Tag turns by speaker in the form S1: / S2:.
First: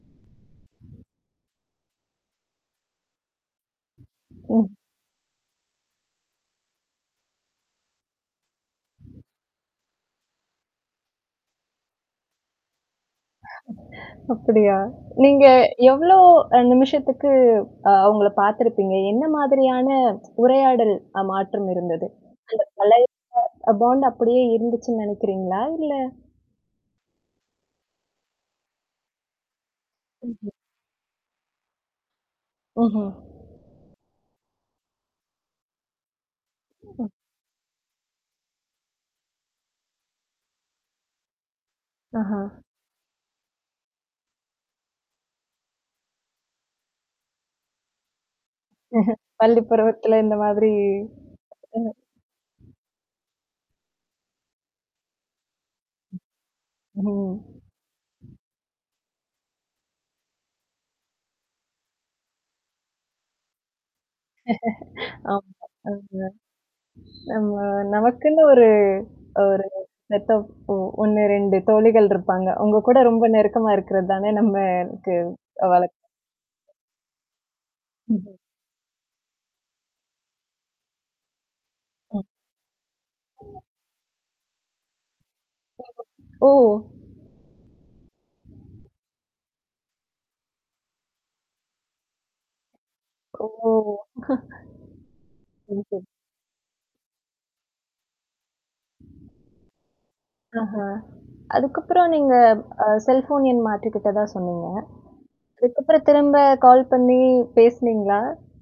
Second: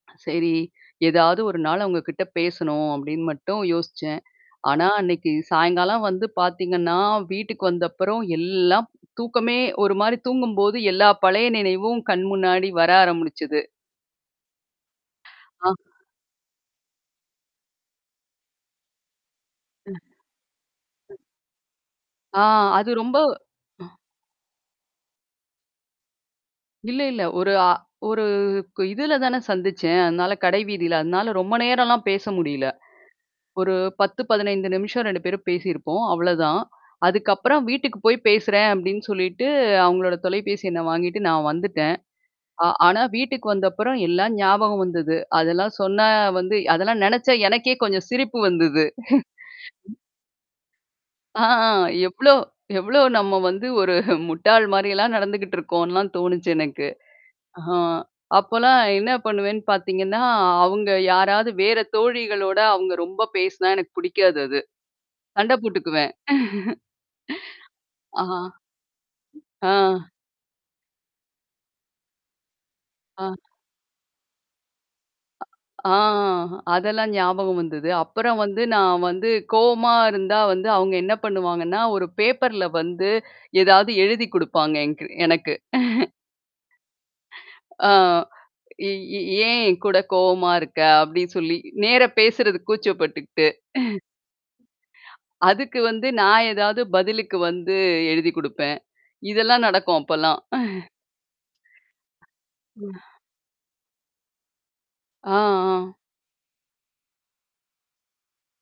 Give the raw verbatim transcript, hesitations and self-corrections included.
S1: சரி. ஏதாவது ஒரு நாள் உங்க கிட்ட பேசணும் அப்படின்னு மட்டும் யோசிச்சேன்.
S2: ஓ.
S1: ஆனா, அன்னைக்கு சாயங்காலம் வந்து பார்த்தீங்கன்னா, வீட்டுக்கு வந்தப்புறம் எல்லாம் தூக்கமே ஒரு மாரி தூங்கும்போது எல்லா பழைய நினைவும் கண் முன்னாடி வர ஆரம்பிடிச்சது.
S2: அப்படியா? நீங்க
S1: ஆ.
S2: எவ்ளோ அ நிமிஷத்துக்கு அ உங்கள பார்த்திருப்பீங்க? என்ன
S1: ம்.
S2: மாதிரியான உரையாடல்
S1: ம்.
S2: அ மாற்றம் இருந்தது? [unintelligible] அந்த
S1: ஆ அது
S2: பழய
S1: ரொம்ப அ.
S2: பாண்ட் அப்படியே இருந்துச்சுன்னு நினைக்கிறீங்களா? இல்ல.
S1: இல்ல இல்ல. ஒரு அ ஒரு இதுல தானே சந்திச்சேன். அதனால
S2: ம், ம்.
S1: கடை வீதியில. அதனால ரொம்ப நேரம்லாம் பேச முடியல.
S2: ஓஹோ!
S1: ஒரு பத்து, பதனைந்து நிமிஷம் ரெண்டு பேரும் பேசியிருப்போம். அவ்வளோதான்.
S2: ம்.
S1: அதுக்கப்புறம் வீட்டுக்கு போய் பேசுறேன் அப்டின்னு சொல்லிட்டு அவங்களோட தொலைபேசி எண்ண வாங்கிட்டு நான் வந்துட்டேன்.
S2: ஆஹா.
S1: அ ஆனா வீட்டுக்கு வந்தப்புறம் எல்லாம் ஞாபகம் வந்தது. அதெல்லாம் சொன்னா வந்து அதெல்லாம் நினச்சா எனக்கே கொஞ்சம் சிரிப்பு வந்தது.
S2: பள்ளி பருவத்தில இந்த மாதிரி [unintelligible] ம்.
S1: ஆ எவ்ளோ எவ்ளோ நம்ம வந்து ஒரு முட்டாள் மாரிலாம் நடந்துகிட்டு இருக்கோன்லாம்
S2: ம்.
S1: தோணுச்சு எனக்கு.
S2: ஓ
S1: ஆ அப்போலாம் என்ன பண்ணுவேன்னு பார்த்தீங்கன்னா, அவங்க யாராவது வேற தோழிகளோட அவங்க ரொம்ப பேசினா எனக்கு பிடிக்காது அது.
S2: ஆமா.
S1: சண்டை போட்டுக்குவேன்.
S2: ம். நம நமக்குன்னு
S1: அ.
S2: ஒரு ஒரு
S1: ஆ.
S2: மத்தப் ஒ ஒண்ணு ரெண்டு தோழிகள் இருப்பாங்க. உங்க கூட ரொம்ப
S1: ஆ.
S2: நெருக்கமா இருக்கிறது தானே நம்மக்கு
S1: அ ஆ.
S2: வழக்கம்.
S1: அதெல்லாம் ஞாபகம் வந்தது. அப்புறம்
S2: ம்ஹம்.
S1: வந்து நான் வந்து கோவமா இருந்தா வந்து அவங்க என்ன பண்ணுவாங்கன்னா, ஒரு
S2: ம்.
S1: பேப்பர்ல வந்து ஏதாவது எழுதி் குடுப்பாங்க என்கு எனக்கு.
S2: [unintelligible] ஓ!
S1: ஆ. இ இ "ஏன் என்கூட கோவமா இருக்க" அப்டின்னு சொல்லி நேரா பேசுறது
S2: ஓ!
S1: கூச்சப்பட்டுக்கிட்டு. அதுக்கு
S2: [unintelligible]
S1: வந்து நான் ஏதாவது பதிலுக்கு வந்து எழுதி் குடுப்பேன். இதெல்லாம் நடக்கும் அப்பல்லாம்.
S2: ஆஹா! அதுக்கப்புறம் நீங்க அ
S1: ம்.
S2: செல்ஃபோன் எண் மாற்று கிட்ட தான் சொன்னீங்க.
S1: ஆ, ஆ.
S2: அதுக்கப்புறம் திரும்ப கால் பண்ணி பேசினீங்களா?